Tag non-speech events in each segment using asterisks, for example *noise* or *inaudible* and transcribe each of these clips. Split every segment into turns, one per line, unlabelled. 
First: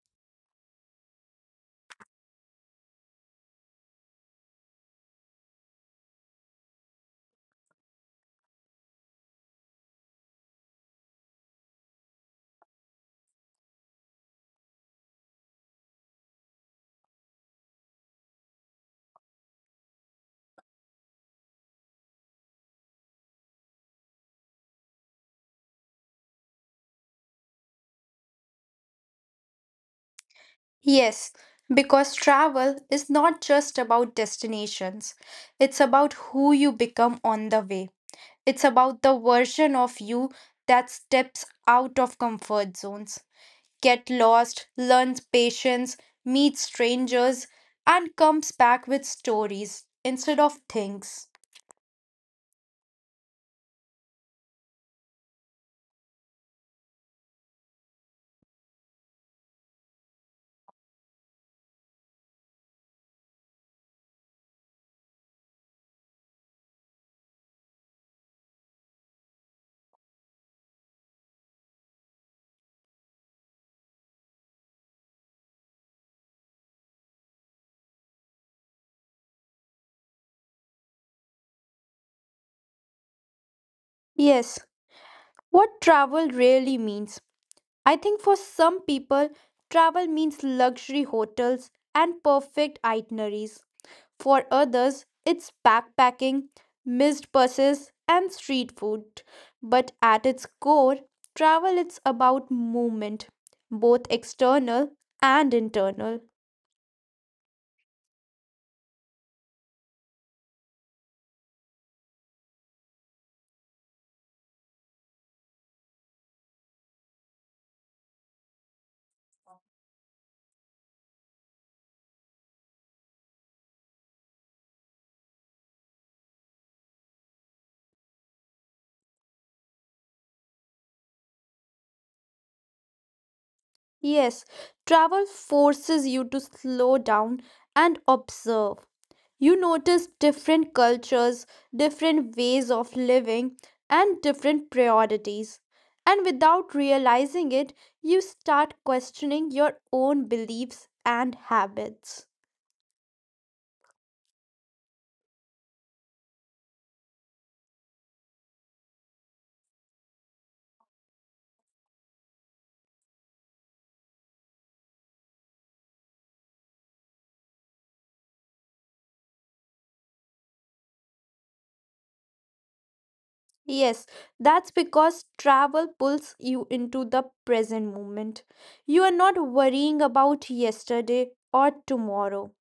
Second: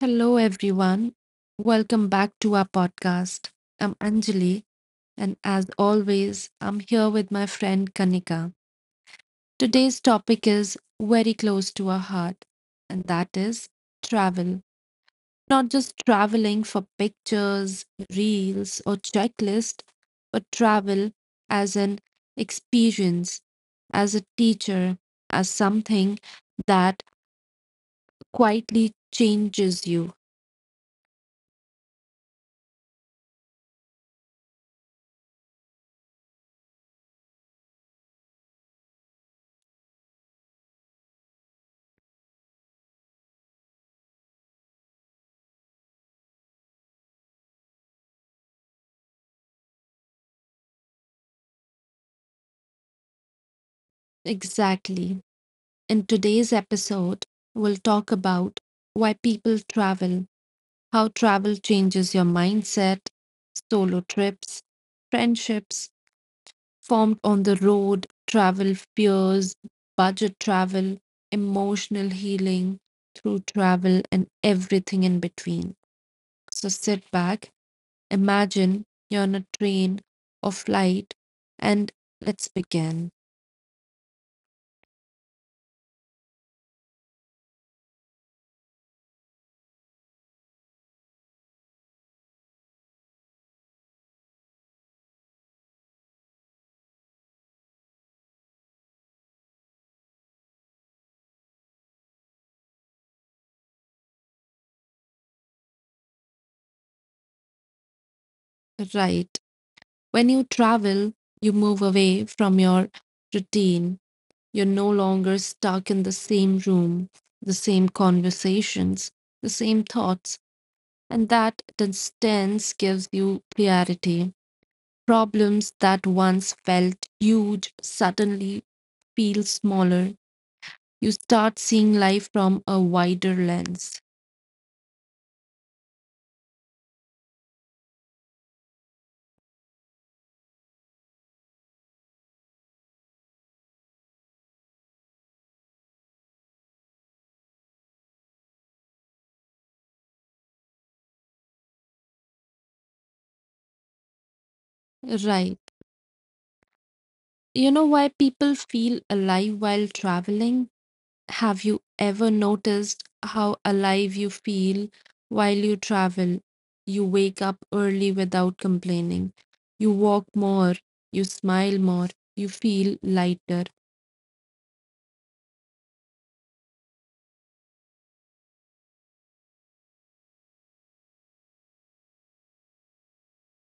Hello, everyone. Welcome back to our podcast. I'm Anjali, and as always, I'm here with my friend Kanika. Today's topic is very close to our heart, and that is travel. Not just traveling for pictures, reels, or checklist, but travel as an experience, as a teacher, as something that quietly changes you.
Yes, because travel is not just about destinations, it's about who you become on the way. It's about the version of you that steps out of comfort zones, get lost, learns patience, meets strangers, and comes back with stories instead of things.
Exactly. In today's episode, we'll talk about why people travel, how travel changes your mindset, solo trips, friendships formed on the road, travel fears, budget travel, emotional healing through travel, and everything in between. So sit back, imagine you're on a train or flight, and let's begin.
Yes, what travel really means. I think for some people, travel means luxury hotels and perfect itineraries. For others, it's backpacking, missed buses, and street food. But at its core, travel is about movement, both external and internal.
Right. When you travel, you move away from your routine. You're no longer stuck in the same room, the same conversations, the same thoughts, and that distance gives you clarity. Problems that once felt huge suddenly feel smaller. You start seeing life from a wider lens.
Yes, travel forces you to slow down and observe. You notice different cultures, different ways of living, and different priorities. And without realizing it, you start questioning your own beliefs and habits.
Right. You know why people feel alive while traveling? Have you ever noticed how alive you feel while you travel? You wake up early without complaining. You walk more. You smile more. You feel lighter.
Yes, that's because travel pulls you into the present moment. You are not worrying about yesterday or tomorrow,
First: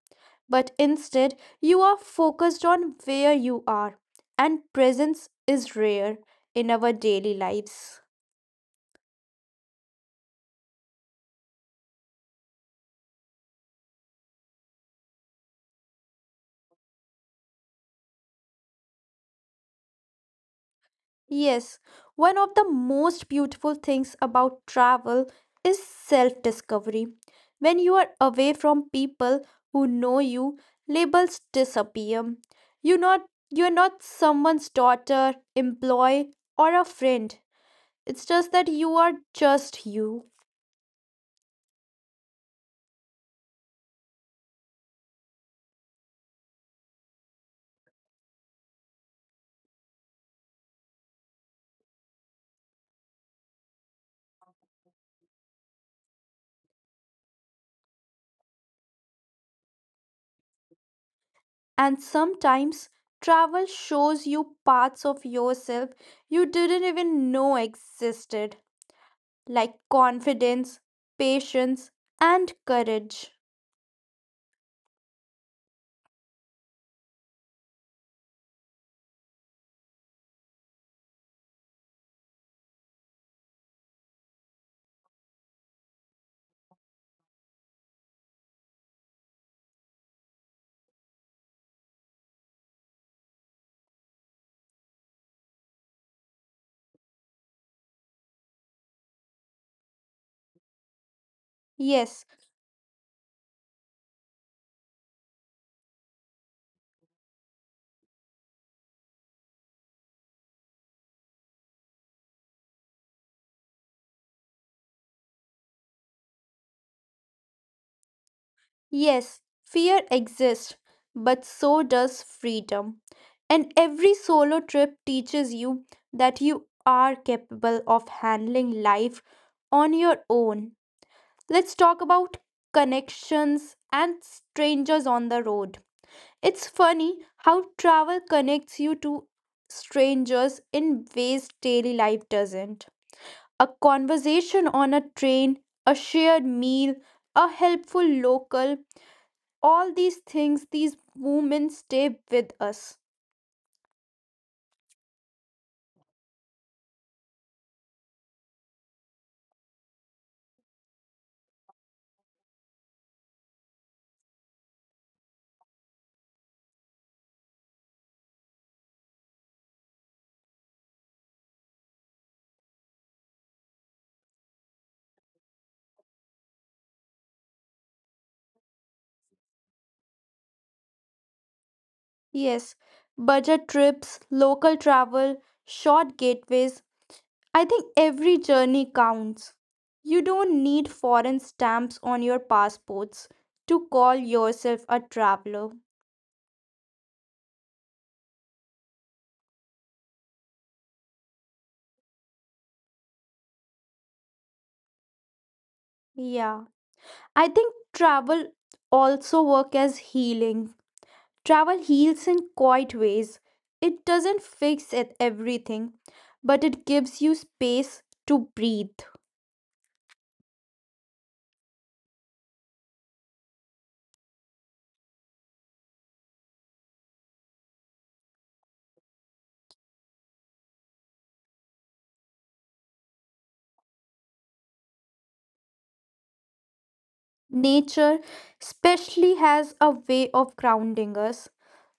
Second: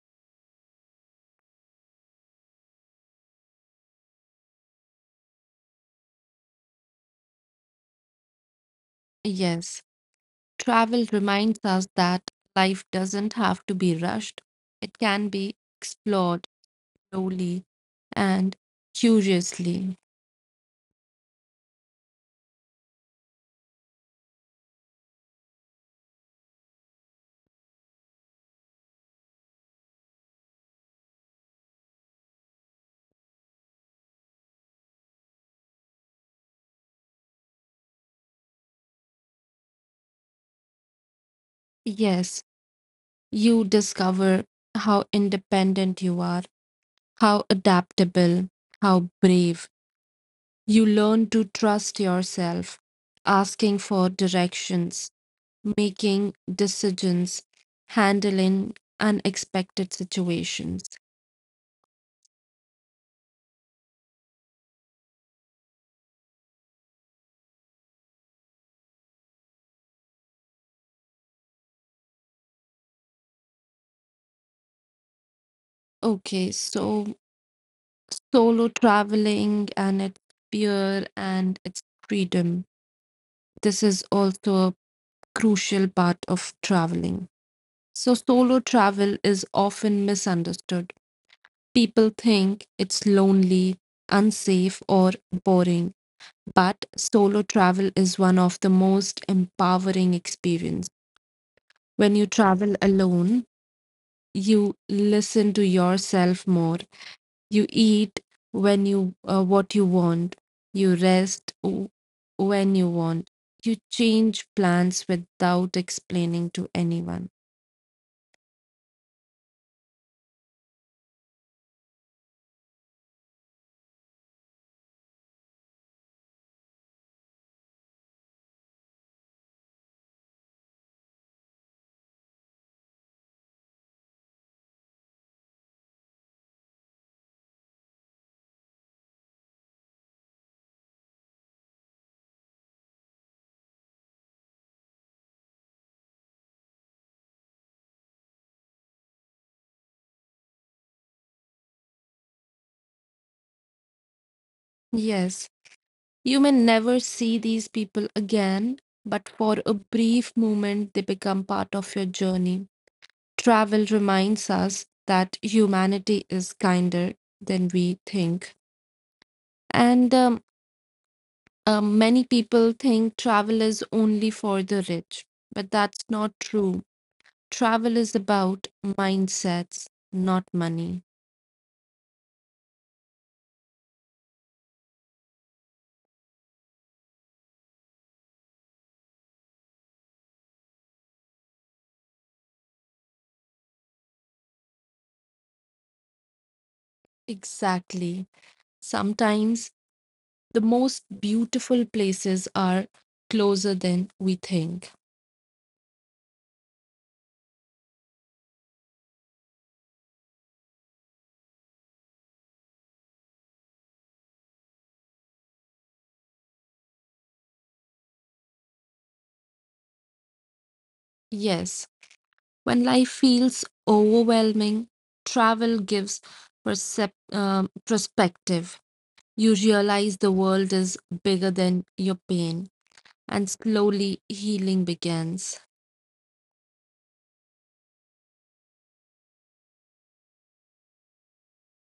but instead you are focused on where you are, and presence is rare in our daily lives.
Yes, travel reminds us that life doesn't have to be rushed, it can be explored slowly and curiously.
Yes, one of the most beautiful things about travel is self discovery. When you are away from people who know you, labels disappear. You're not, you're not someone's daughter, employee, or a friend. It's just that you are just you.
Yes, you discover how independent you are, how adaptable, how brave. You learn to trust yourself, asking for directions, making decisions, handling unexpected situations.
And sometimes travel shows you parts of yourself you didn't even know existed, like confidence, patience, and courage.
Okay, so solo traveling and its fear and its freedom. This is also a crucial part of traveling. So, solo travel is often misunderstood. People think it's lonely, unsafe, or boring, but solo travel is one of the most empowering experience. When
Yes,
you travel alone, you listen to yourself more. You eat when you what you want. You rest when you want. You change plans without explaining to anyone.
yes, fear exists, but so does freedom. And every solo trip teaches you that you are capable of handling life on your own. Let's talk about connections and strangers on the road. It's funny how travel connects you to strangers in ways daily life doesn't. A conversation on a train, a shared meal, a helpful local, all these things, these moments stay with us.
Yes, you may never see these people again, but for a brief moment they become part of your journey. Travel reminds us that humanity is kinder than we think. And Many people think travel is only for the rich, but that's not true. Travel is about mindsets, not money.
Yes, budget trips, local travel, short gateways, I think every journey counts. You don't need foreign stamps on your passports to call yourself a traveler.
Exactly. Sometimes the most beautiful places are closer than we think.
Yeah. I think travel also work as healing. Travel heals in quiet ways. It doesn't fix it everything, but it gives you space to breathe.
Yes, when life feels overwhelming, travel gives perspective. You realize the world is bigger than your pain, and slowly healing begins.
Nature especially has a way of grounding us,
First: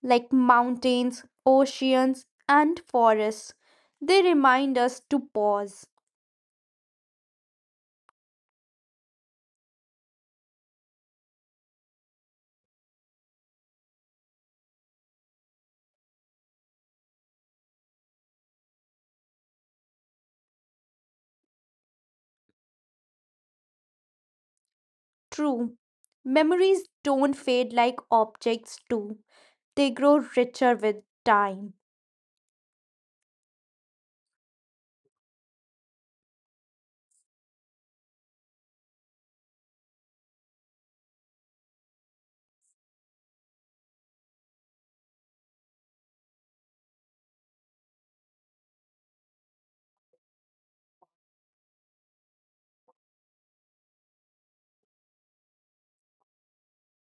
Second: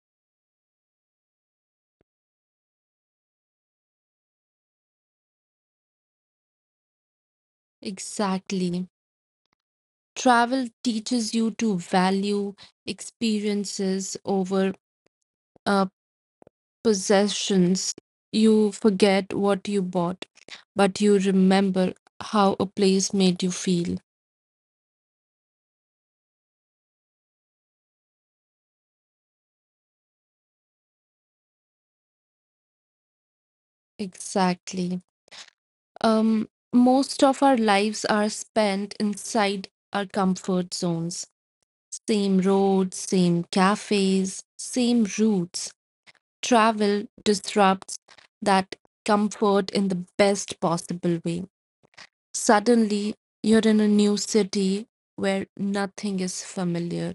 like mountains, oceans, and forests. They remind us to pause.
Exactly. Travel teaches you to value experiences over uh, possessions. You forget what you bought, but you remember how a place made you feel.
True, memories don't fade like objects do. They grow richer with time.
Exactly. Most of our lives are spent inside our comfort zones. Same roads, same cafes, same routes. Travel disrupts that comfort in the best possible way. Suddenly, you're in a new city where nothing is familiar.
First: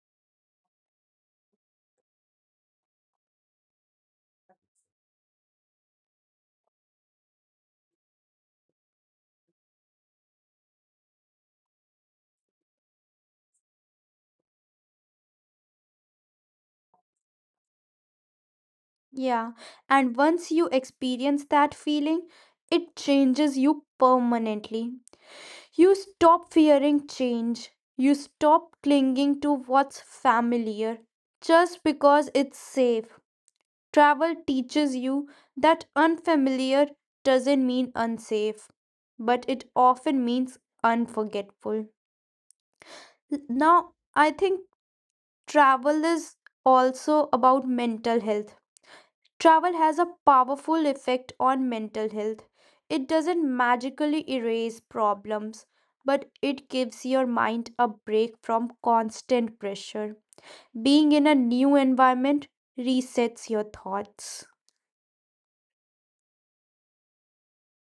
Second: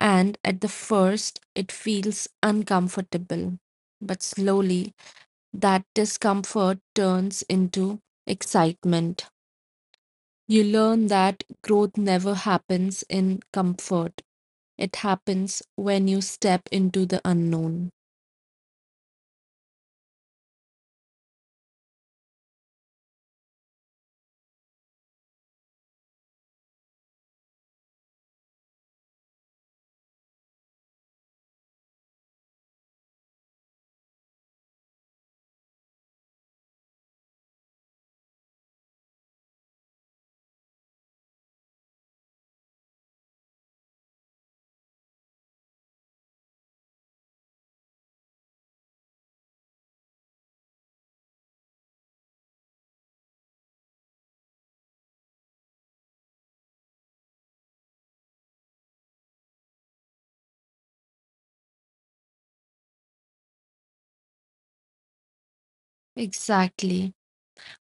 And at the first, it feels uncomfortable. But slowly, that discomfort turns into excitement. You learn that growth never happens in comfort. It happens when you step into the unknown.
Yeah, and once you experience that feeling, it changes you permanently. You stop fearing change, you stop clinging to what's familiar just because it's safe. Travel teaches you that unfamiliar doesn't mean unsafe, but it often means unforgettable. Now, I think travel is also about mental health. Travel has a powerful effect on mental health. It doesn't magically erase problems, but it gives your mind a break from constant pressure. Being in a new environment resets your thoughts.
Exactly.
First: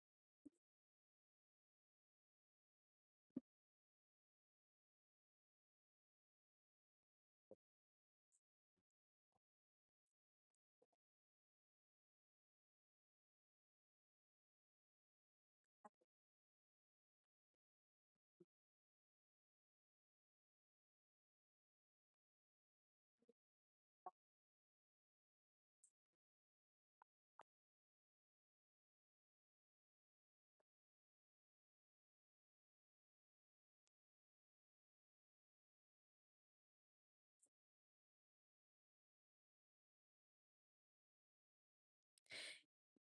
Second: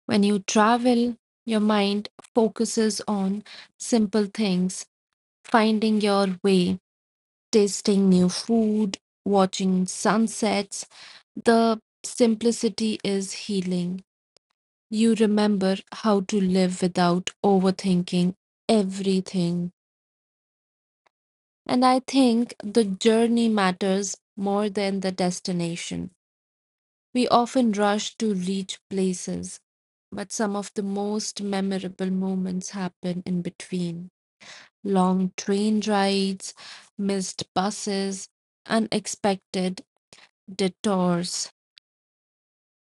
When you travel, your mind focuses on simple things, finding your way, tasting new food, watching sunsets. The simplicity is healing. You remember how to live without overthinking everything. And I think the journey matters more than the destination. We often rush to reach places, but some of the most memorable moments happen in between. Long train rides, missed buses, unexpected detours.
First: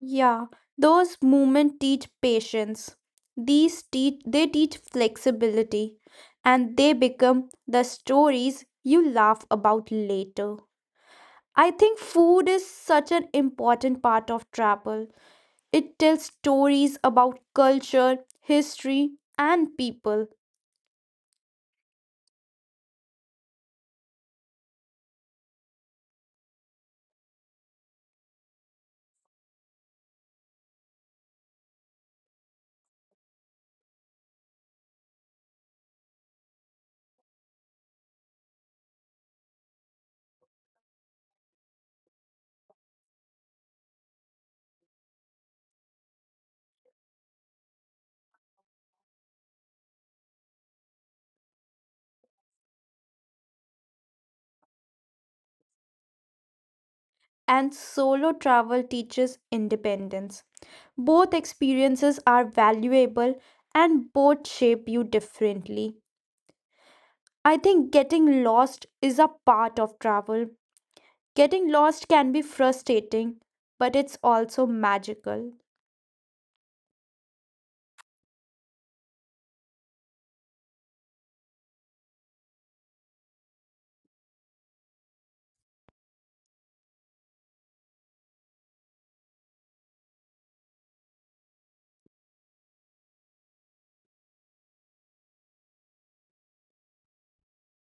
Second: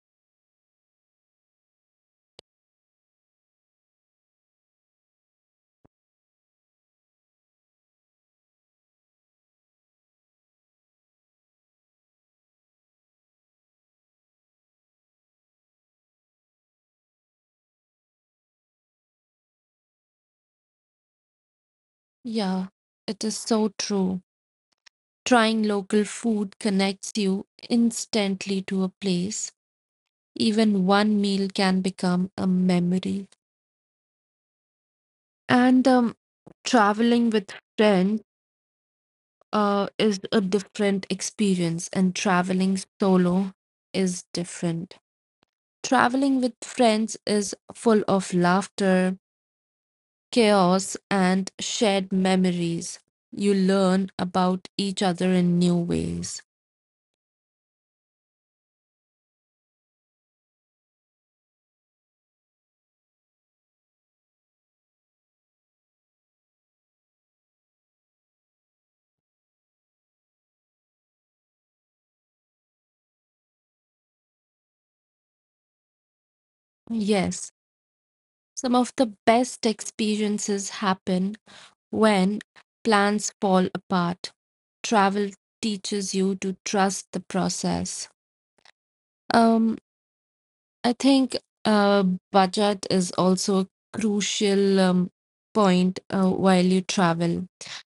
Yeah, those movements teach patience. These teach they teach flexibility and they become the stories you laugh about later. I think food is such an important part of travel. It tells stories about culture, history, and people,
Yeah, it is so true. Trying local food connects you instantly to a place. Even one meal can become a memory. And traveling with friends is a different experience, and traveling solo is different. Traveling with friends is full of laughter, chaos, and shared memories. You learn about each other in new ways.
and solo travel teaches independence. Both experiences are valuable and both shape you differently. I think getting lost is a part of travel. Getting lost can be frustrating, but it's also magical.
Yes, some of the best experiences happen when plans fall apart. Travel teaches you to trust the process. Um, I think uh, budget is also a crucial point while you travel.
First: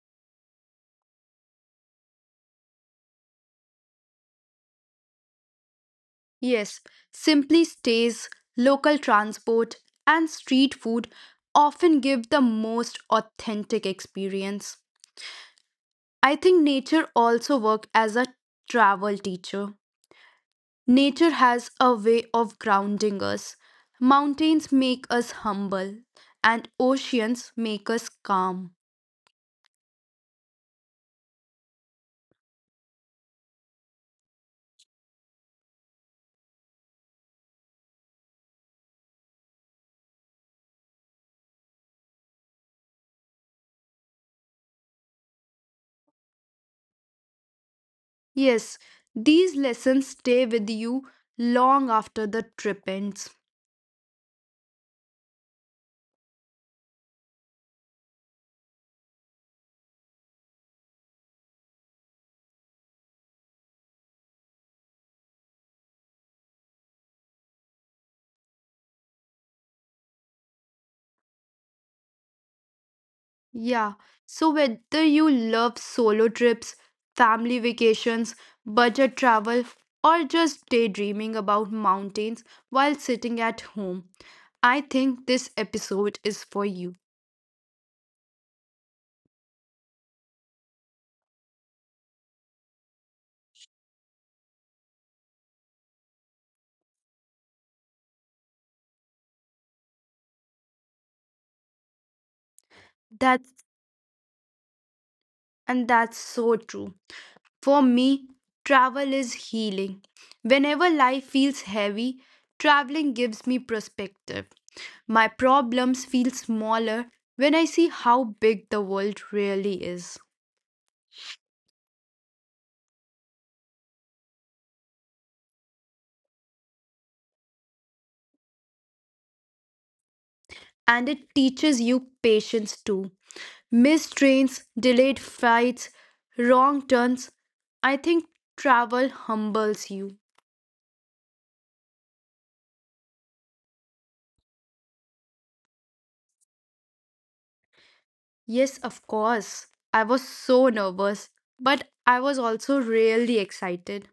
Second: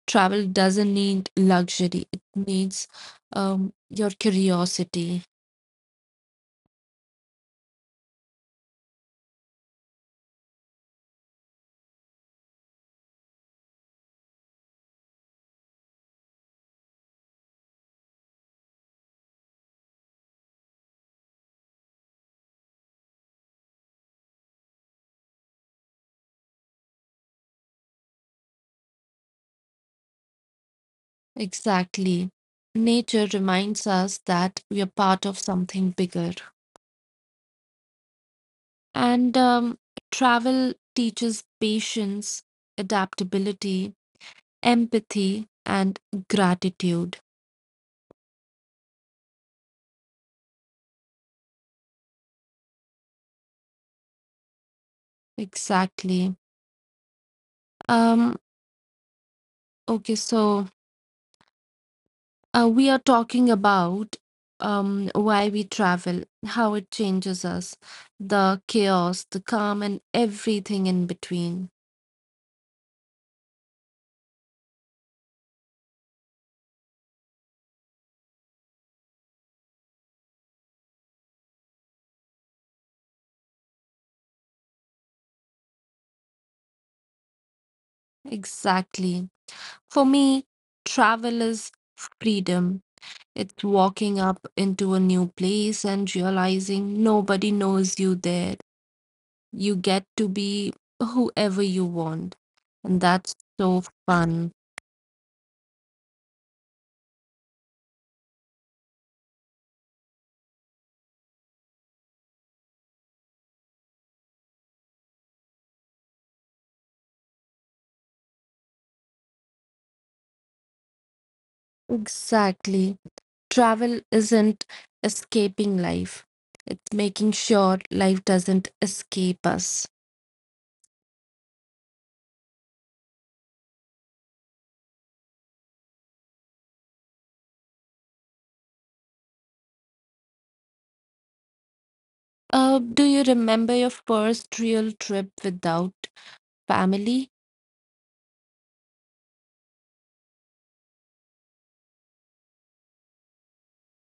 Travel doesn't need luxury, it needs your curiosity.
Yes, simply stays, local transport, and street food often give the most authentic experience. I think nature also works as a travel teacher. Nature has a way of grounding us. Mountains make us humble, and oceans make us calm.
Exactly. Nature reminds us that we are part of something bigger. And travel teaches patience, adaptability, empathy and gratitude.
Yes, these lessons stay with you long after the trip ends.
Exactly. um okay so we are talking about why we travel, how it changes us, the chaos, the calm, and everything in between.
Yeah, so whether you love solo trips, family vacations, budget travel, or just daydreaming about mountains while sitting at home, I think this episode is for you.
Exactly, for me travel is freedom. It's walking up into a new place and realizing nobody knows you there. You get to be whoever you want. And that's
That's
so fun.
and that's so true. For me, travel is healing. Whenever life feels heavy, traveling gives me perspective. My problems feel smaller when I see how big the world really is.
Exactly. Travel isn't escaping life, it's making sure life doesn't escape us.
And it teaches you patience too. Missed trains, delayed flights, wrong turns. I think travel humbles you.
Do you remember your first real trip without family?
Yes, of course. I was so nervous, but I was also really excited.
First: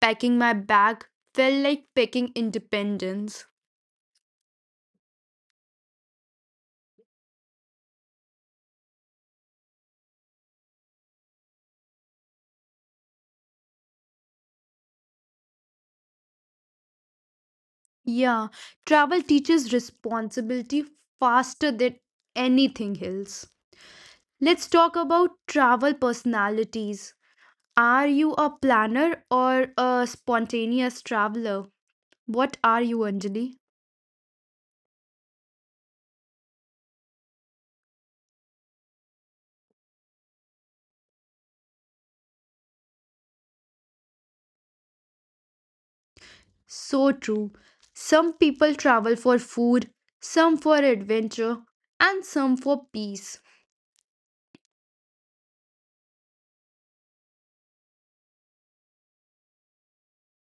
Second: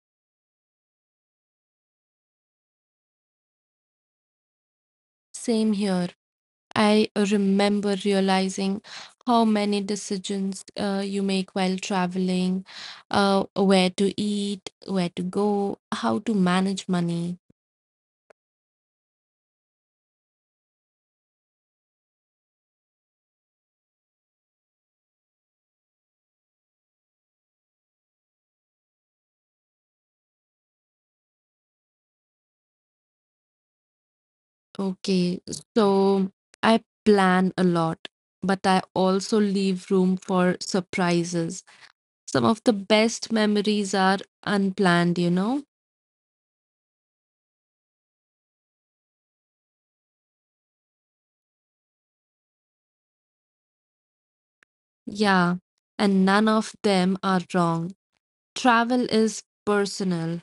Packing my bag felt like packing independence.
Same here. I remember realizing how many decisions you make while traveling, where to eat, where to go, how to manage money.
Yeah, travel teaches responsibility faster than anything else. Let's talk about travel personalities. Are you a planner or a spontaneous traveler? What are you, Anjali?
Okay, so I plan a lot, but I also leave room for surprises. Some of the best memories are unplanned, you know?
So true. Some people travel for food, some for adventure, and some for peace.
Yeah, and none of them are wrong. Travel is personal.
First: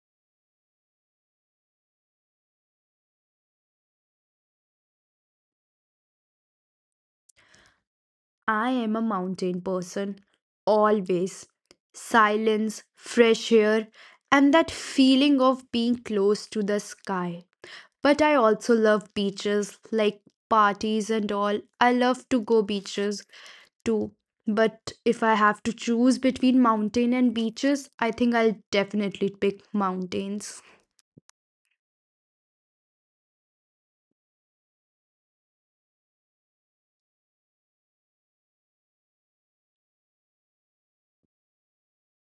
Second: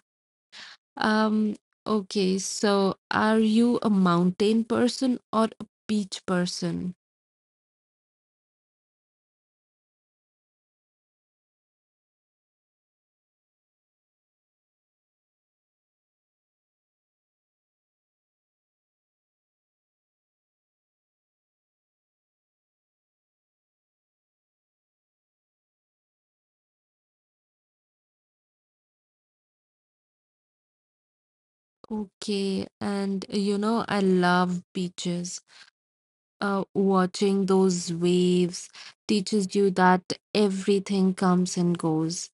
Um, okay, so are you a mountain person or a beach person?
I am a mountain person, always. Silence, fresh air, and that feeling of being close to the sky. But I also love beaches, like parties and all. I love to go beaches too. But if I have to choose between mountain and beaches, I think I'll definitely pick mountains.
Okay, and you know, I love beaches. Watching those waves teaches you that everything comes and goes.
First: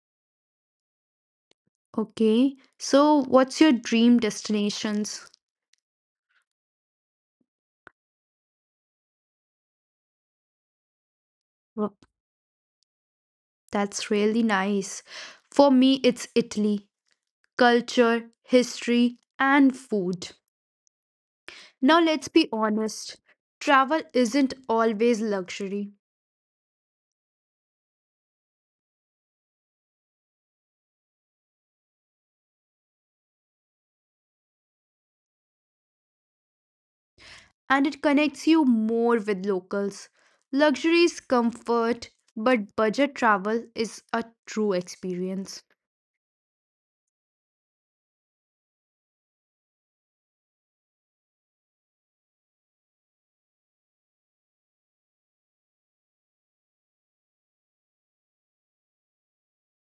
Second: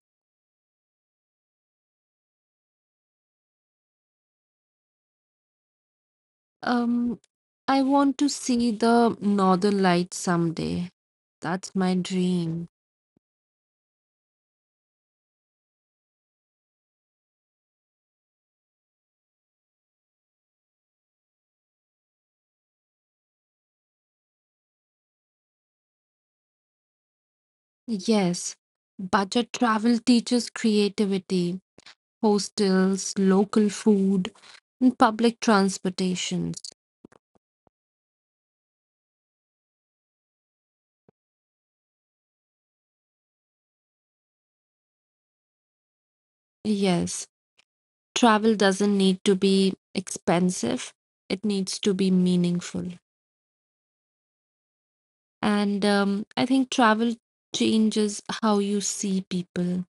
Okay. So, what's your dream destinations?
Um, I want to see the Northern Lights someday. That's my
Well,
dream.
that's really nice. For me, it's Italy. Culture, history, and food. Now, let's be honest. Travel isn't always luxury.
Yes, budget travel teaches creativity, hostels, local food. Mm, public transportations.
And it connects you more with locals. Luxury is comfort, but budget travel is a true experience.
Yes. Travel doesn't need to be expensive, it needs to be meaningful. And I think travel changes how you see people.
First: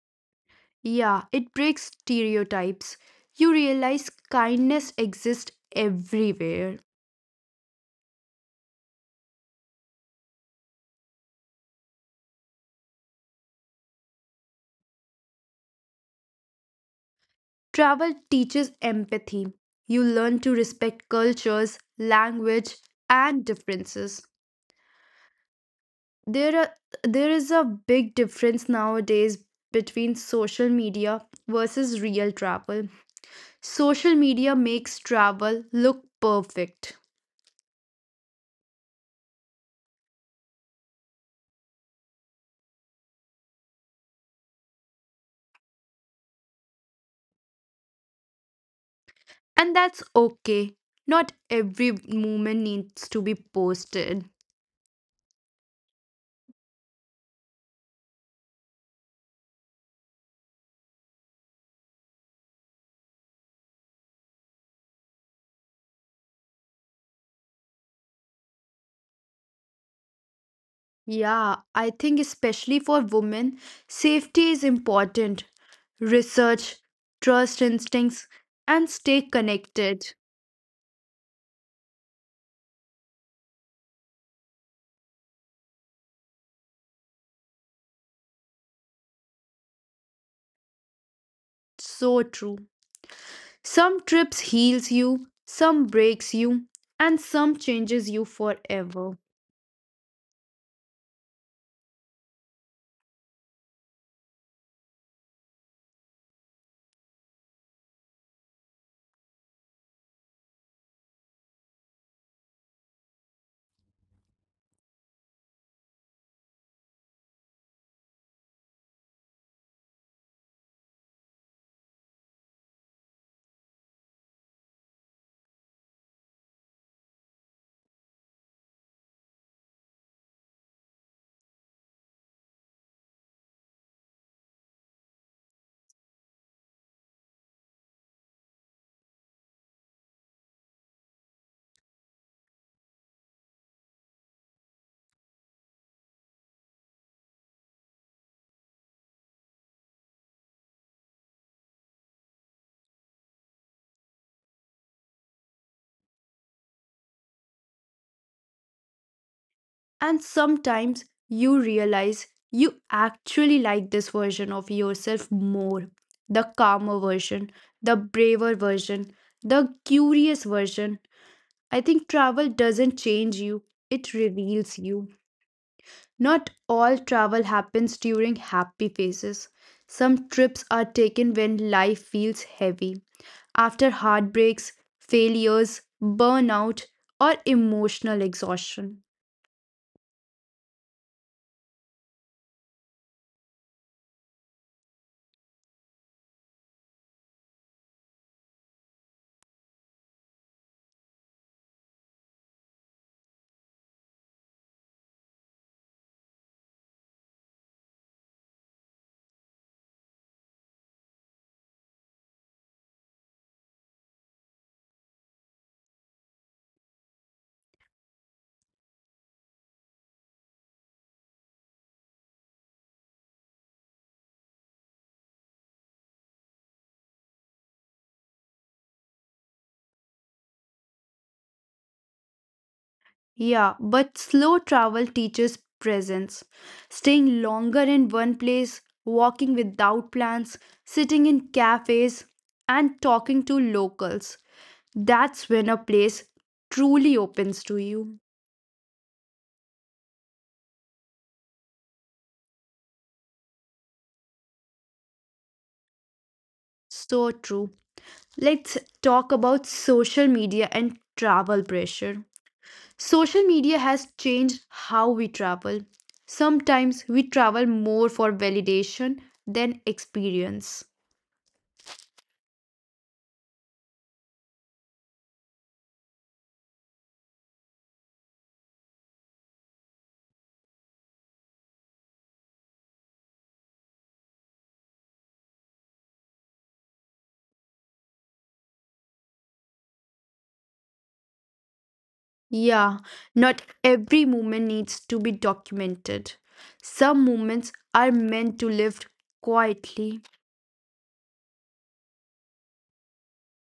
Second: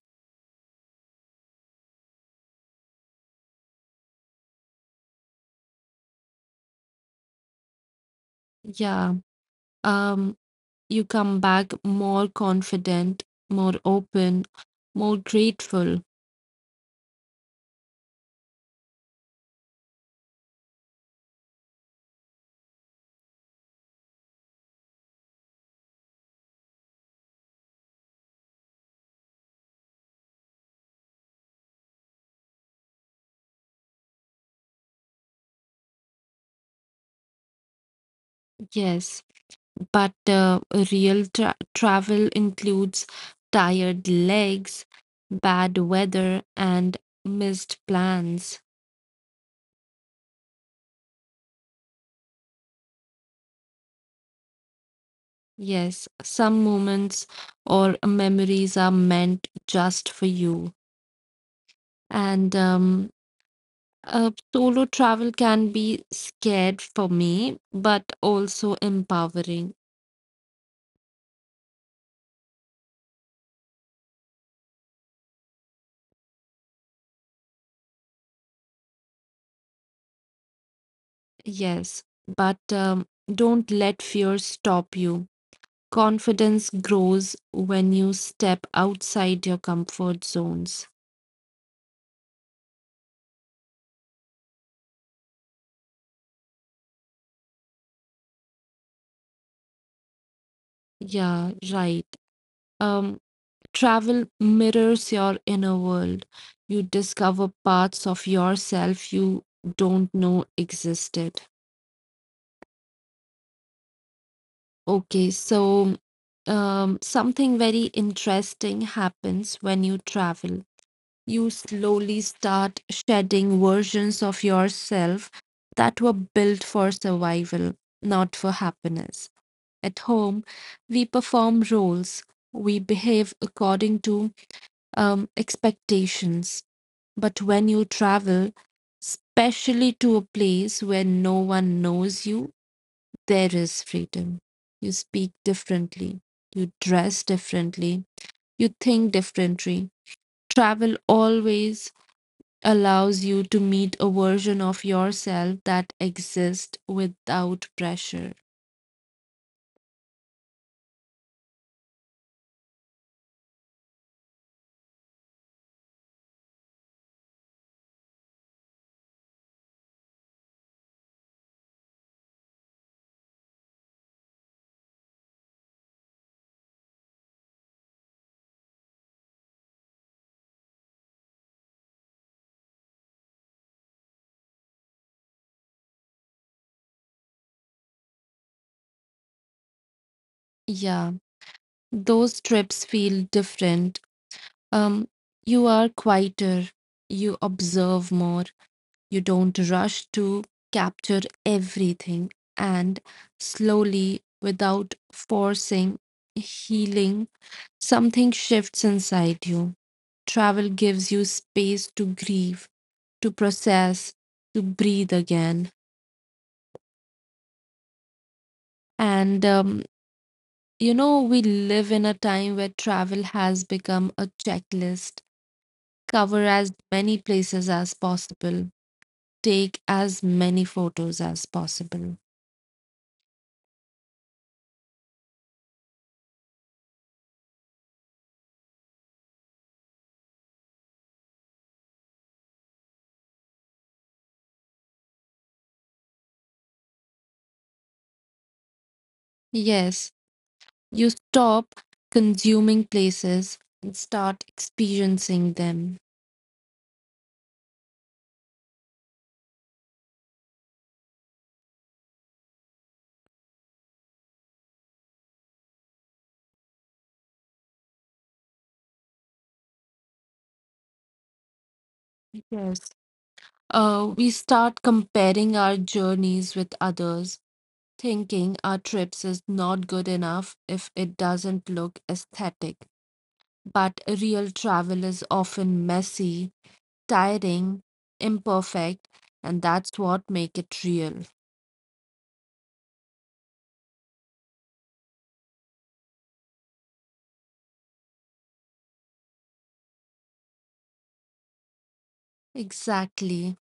Yeah, it breaks stereotypes. You realize kindness exists everywhere.
Yeah. Um, you come back more confident, more open, more grateful.
Travel teaches empathy. You learn to respect cultures, language, and differences. There are there is a big difference nowadays between social media versus real travel. Social media makes travel look perfect.
Yes. But real travel includes tired legs, bad weather, and missed plans.
And that's okay. Not every moment needs to be posted.
Yes, some moments or memories are meant just for you. And Solo travel can be scared for me, but also empowering.
Yeah, I think especially for women, safety is important. Research, trust instincts, and stay connected.
Yes, but don't let fear stop you. Confidence grows when you step outside your comfort zones.
So true. Some trips heals you, some breaks you, and some changes you forever.
Yeah, right. Um, travel mirrors your inner world. You discover parts of yourself you don't know existed. Okay, so something very interesting happens when you travel. You slowly start shedding versions of yourself that were built for survival, not for happiness. At home, we perform roles, we behave according to expectations. But when you travel, especially to a place where no one knows you, there is freedom. You speak differently, you dress differently, you think differently. Travel always allows you to meet a version of yourself that exists without pressure.
And sometimes you realize you actually like this version of yourself more, the calmer version, the braver version, the curious version. I think travel doesn't change you, it reveals you. Not all travel happens during happy phases. Some trips are taken when life feels heavy, after heartbreaks, failures, burnout, or emotional exhaustion.
Yeah, those trips feel different. Um, you are quieter, you observe more. You don't rush to capture everything, and slowly, without forcing healing, something shifts inside you. Travel gives you space to grieve, to process, to breathe again. And you know, we live in a time where travel has become a checklist. Cover as many places as possible, take as many photos as possible.
Yeah, but slow travel teaches presence. Staying longer in one place, walking without plans, sitting in cafes, and talking to locals. That's when a place truly opens to you.
Yes, you stop consuming places and start experiencing them.
So true. Let's talk about social media and travel pressure. Social media has changed how we travel. Sometimes we travel more for validation than experience.
Yes. We start comparing our journeys with others, thinking our trips is not good enough if it doesn't look aesthetic. But real travel is often messy, tiring, imperfect, and that's what make it real.
Yeah, not every moment needs to be documented. Some moments are meant to live quietly,
Exactly.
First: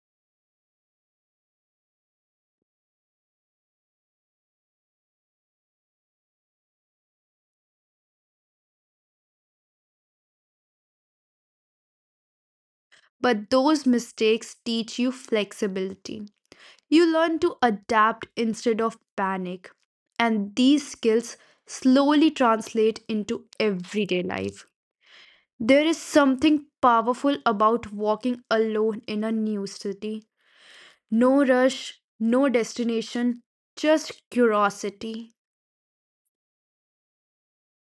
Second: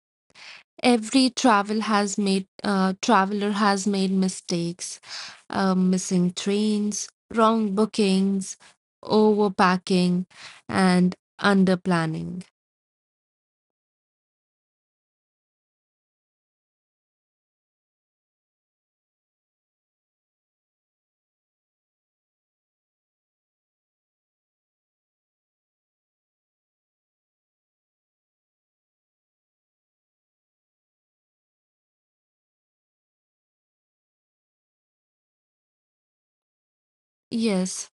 Every travel has made traveler has made mistakes, missing trains, wrong bookings, overpacking, and underplanning.
but those mistakes teach you flexibility. You learn to adapt instead of panic, and these skills slowly translate into everyday life. There is something powerful about walking alone in a new city. No rush, no destination, just curiosity.
Yes,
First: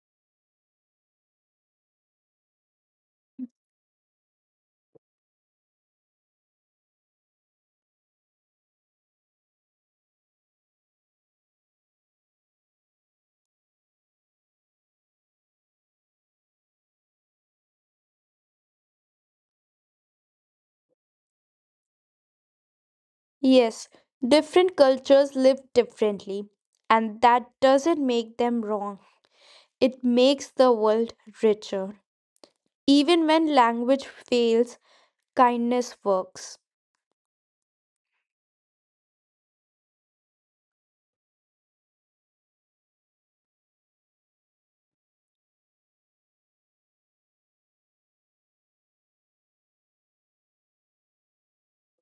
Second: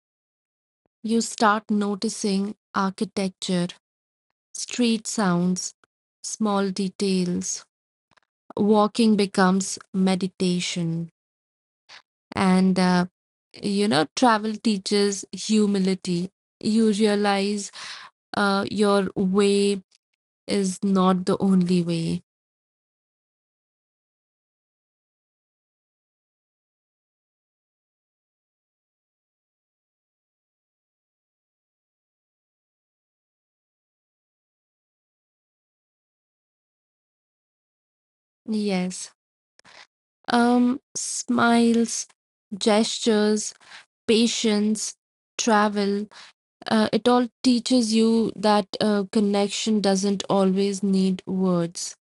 you start noticing architecture, street sounds, small details. Walking becomes meditation, and you know travel teaches humility. You realize your way is not the only way.
Yes, different cultures live differently, and that doesn't make them wrong. It makes the world richer. Even when language fails, kindness works.
Yes. Smiles, gestures, patience, travel, it all teaches you that connection doesn't always need words.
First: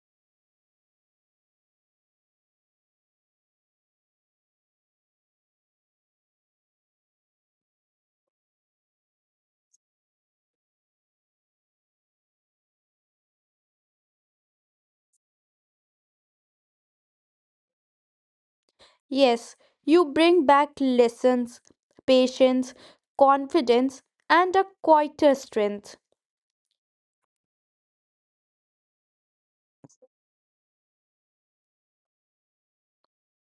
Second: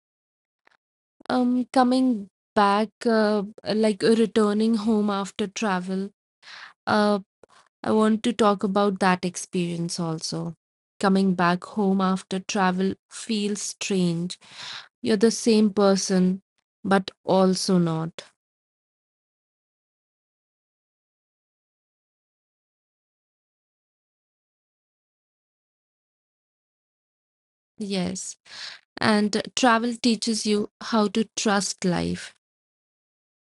Coming back, like Returning home after travel, uh, I want to talk about that experience also. Coming back home after travel feels strange. You're the same person, but also not.
Yes, you bring back lessons, patience, confidence, and a quieter strength.
Yes. And travel teaches you how to trust life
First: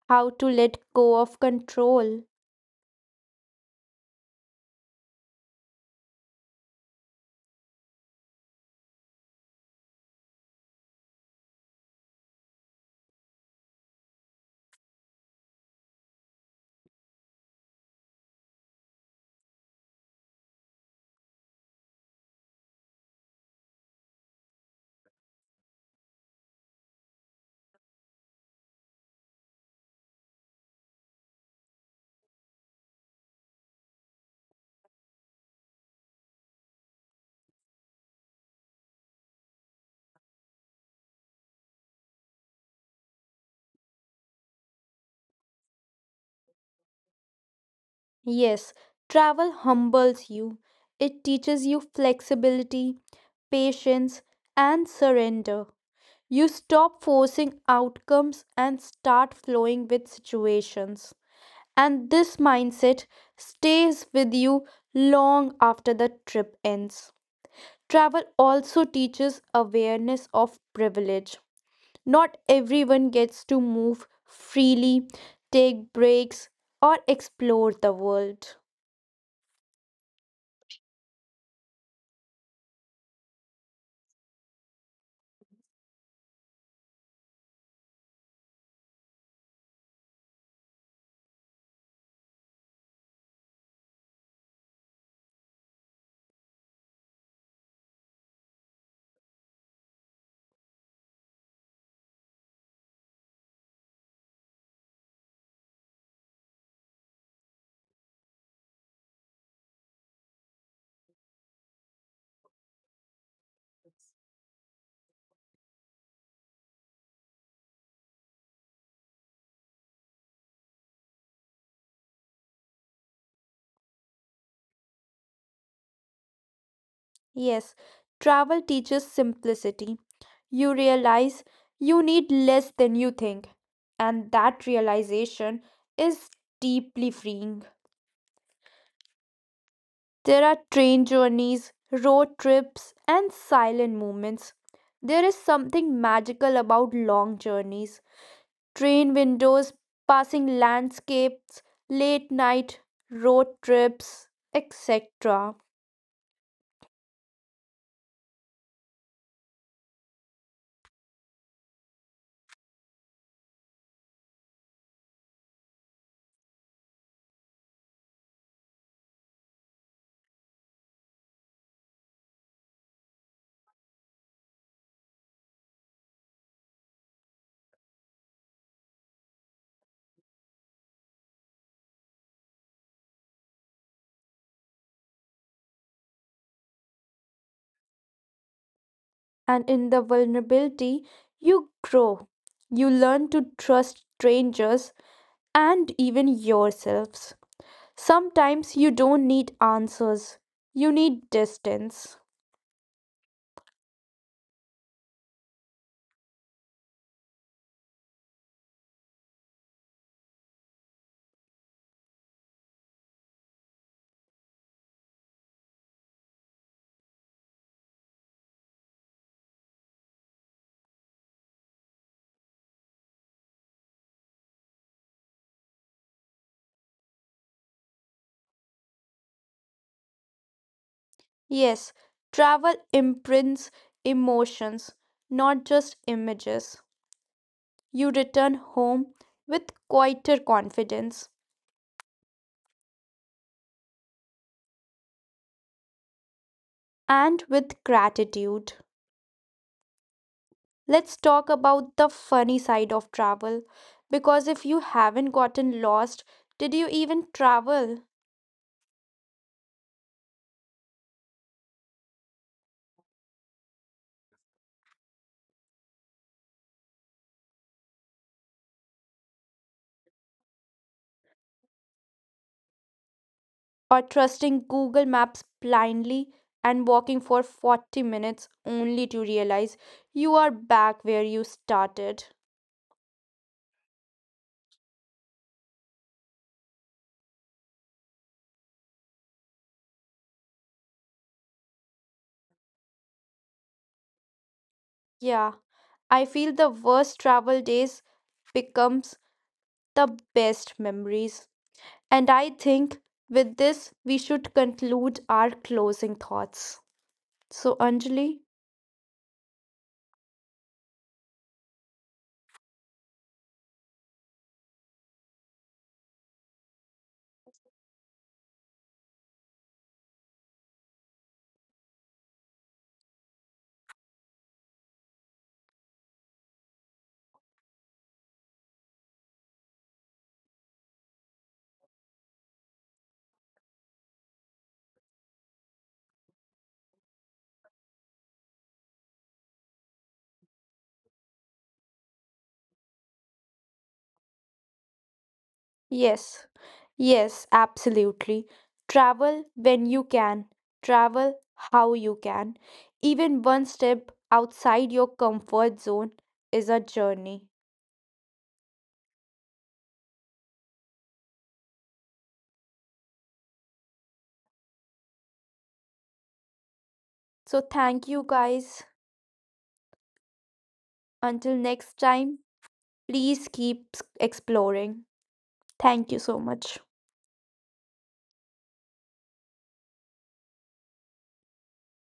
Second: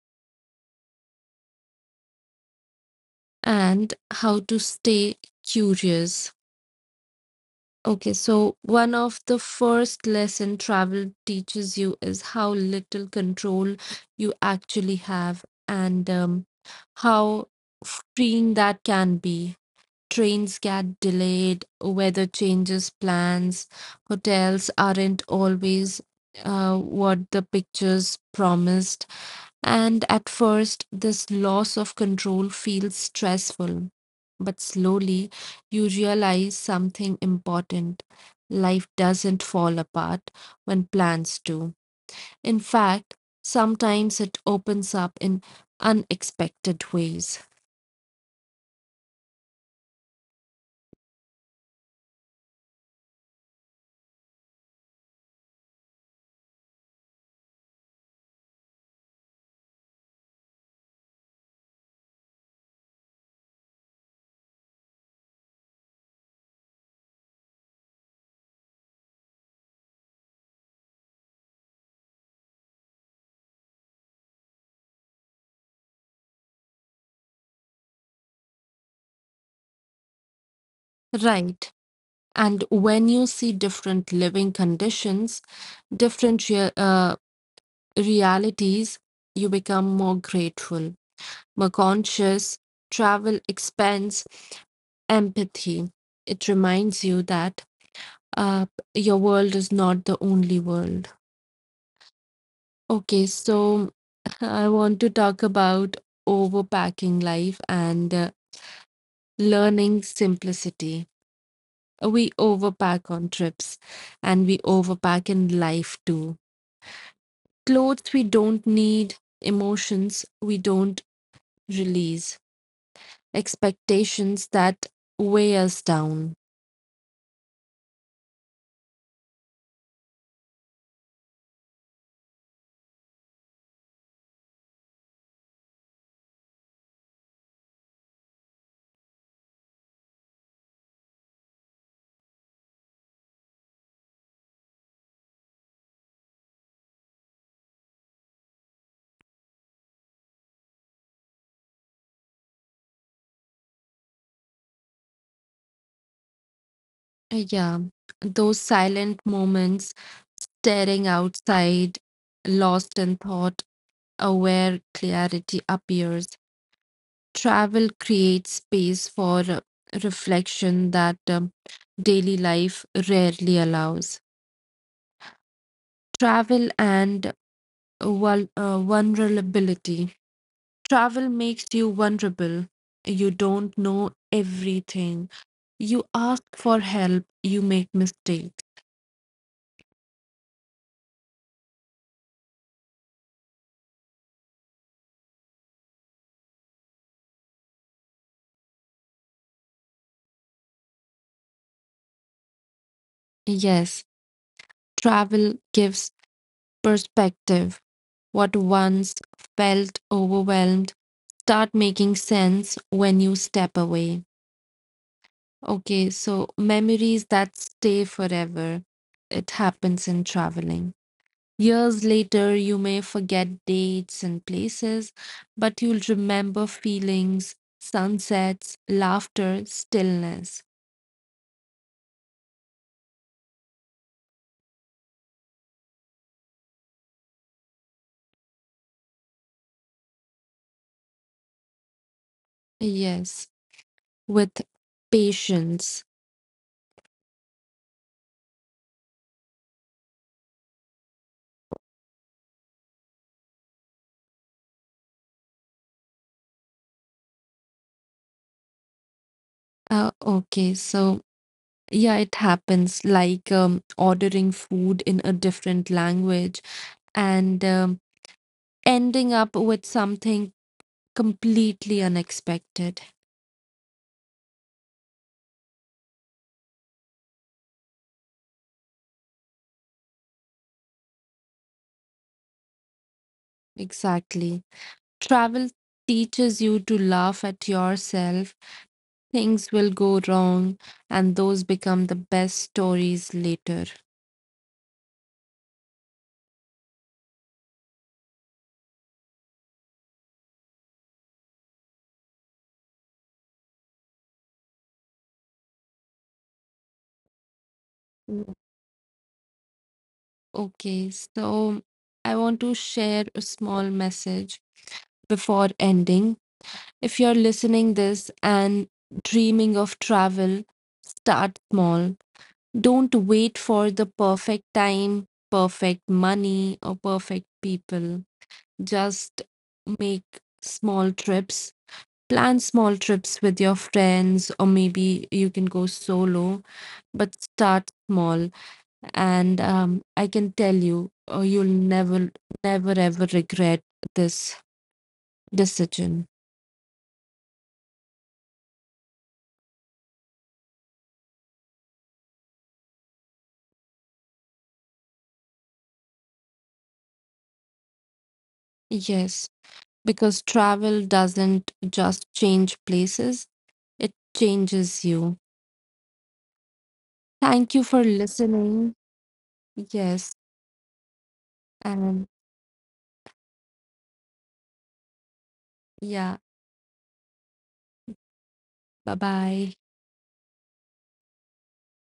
How to let go of control.
and how to stay curious. Okay, so one of the first lesson travel teaches you is how little control you actually have, and how freeing that can be. Trains get delayed, weather changes plans, hotels aren't always what the pictures promised, and at first, this loss of control feels stressful. But slowly, you realize something important. Life doesn't fall apart when plans do. In fact, sometimes it opens up in unexpected ways.
Yes, travel humbles you. It teaches you flexibility, patience, and surrender. You stop forcing outcomes and start flowing with situations. And this mindset stays with you long after the trip ends. Travel also teaches awareness of privilege. Not everyone gets to move freely, take breaks, or explore the world.
Right. And when you see different living conditions, different realities, you become more grateful, more conscious, travel expense, empathy. It reminds you that uh, your world is not the only world. Okay, so *laughs* I want to talk about overpacking life and learning simplicity. We overpack on trips and we overpack in life too. Clothes we don't need, emotions we don't release, expectations that weigh us down.
Yes, travel teaches simplicity. You realize you need less than you think, and that realization is deeply freeing. There are train journeys, road trips, and silent moments. There is something magical about long journeys. Train windows, passing landscapes, late night road trips, etc.
Yeah, those silent moments, staring outside, lost in thought, aware clarity appears. Travel creates space for reflection that daily life rarely allows. Travel and vulnerability. Travel makes you vulnerable. You don't know everything. You ask for help. You make mistakes.
And in the vulnerability, you grow. You learn to trust strangers and even yourselves. Sometimes you don't need answers, you need distance.
Yes, travel gives perspective. What once felt overwhelmed start making sense when you step away. Okay, so memories that stay forever. It happens in traveling. Years later, you may forget dates and places, but you'll remember feelings, sunsets, laughter, stillness.
Yes, travel imprints emotions, not just images. You return home with quieter confidence
Yes, with patience.
and with gratitude. Let's talk about the funny side of travel. Because if you haven't gotten lost, did you even travel?
Okay, so yeah, it happens like ordering food in a different language and ending up with something completely unexpected.
Or trusting Google Maps blindly and walking for 40 minutes only to realize you are back where you started?
Exactly. Travel teaches you to laugh at yourself. Things will go wrong, and those become the best stories later.
Yeah, I feel the worst travel days becomes the best memories. And I think with this, we should conclude our closing thoughts. So, Anjali,
Mm. Okay, so I want to share a small message before ending. If you're listening this and dreaming of travel, start small. Don't wait for the perfect time, perfect money or perfect people. Just make small trips. Plan small trips with your friends or maybe you can go solo, but start small, and I can tell you you'll never ever regret this decision.
yes, yes, absolutely. Travel when you can, travel how you can. Even one step outside your comfort zone is a journey.
Yes. Because travel doesn't just change places, it changes you.
So,
Thank you
thank
for
you guys.
listening. Yes.
Until next
And
time, please keep exploring. Thank you so
yeah,
much.
bye bye.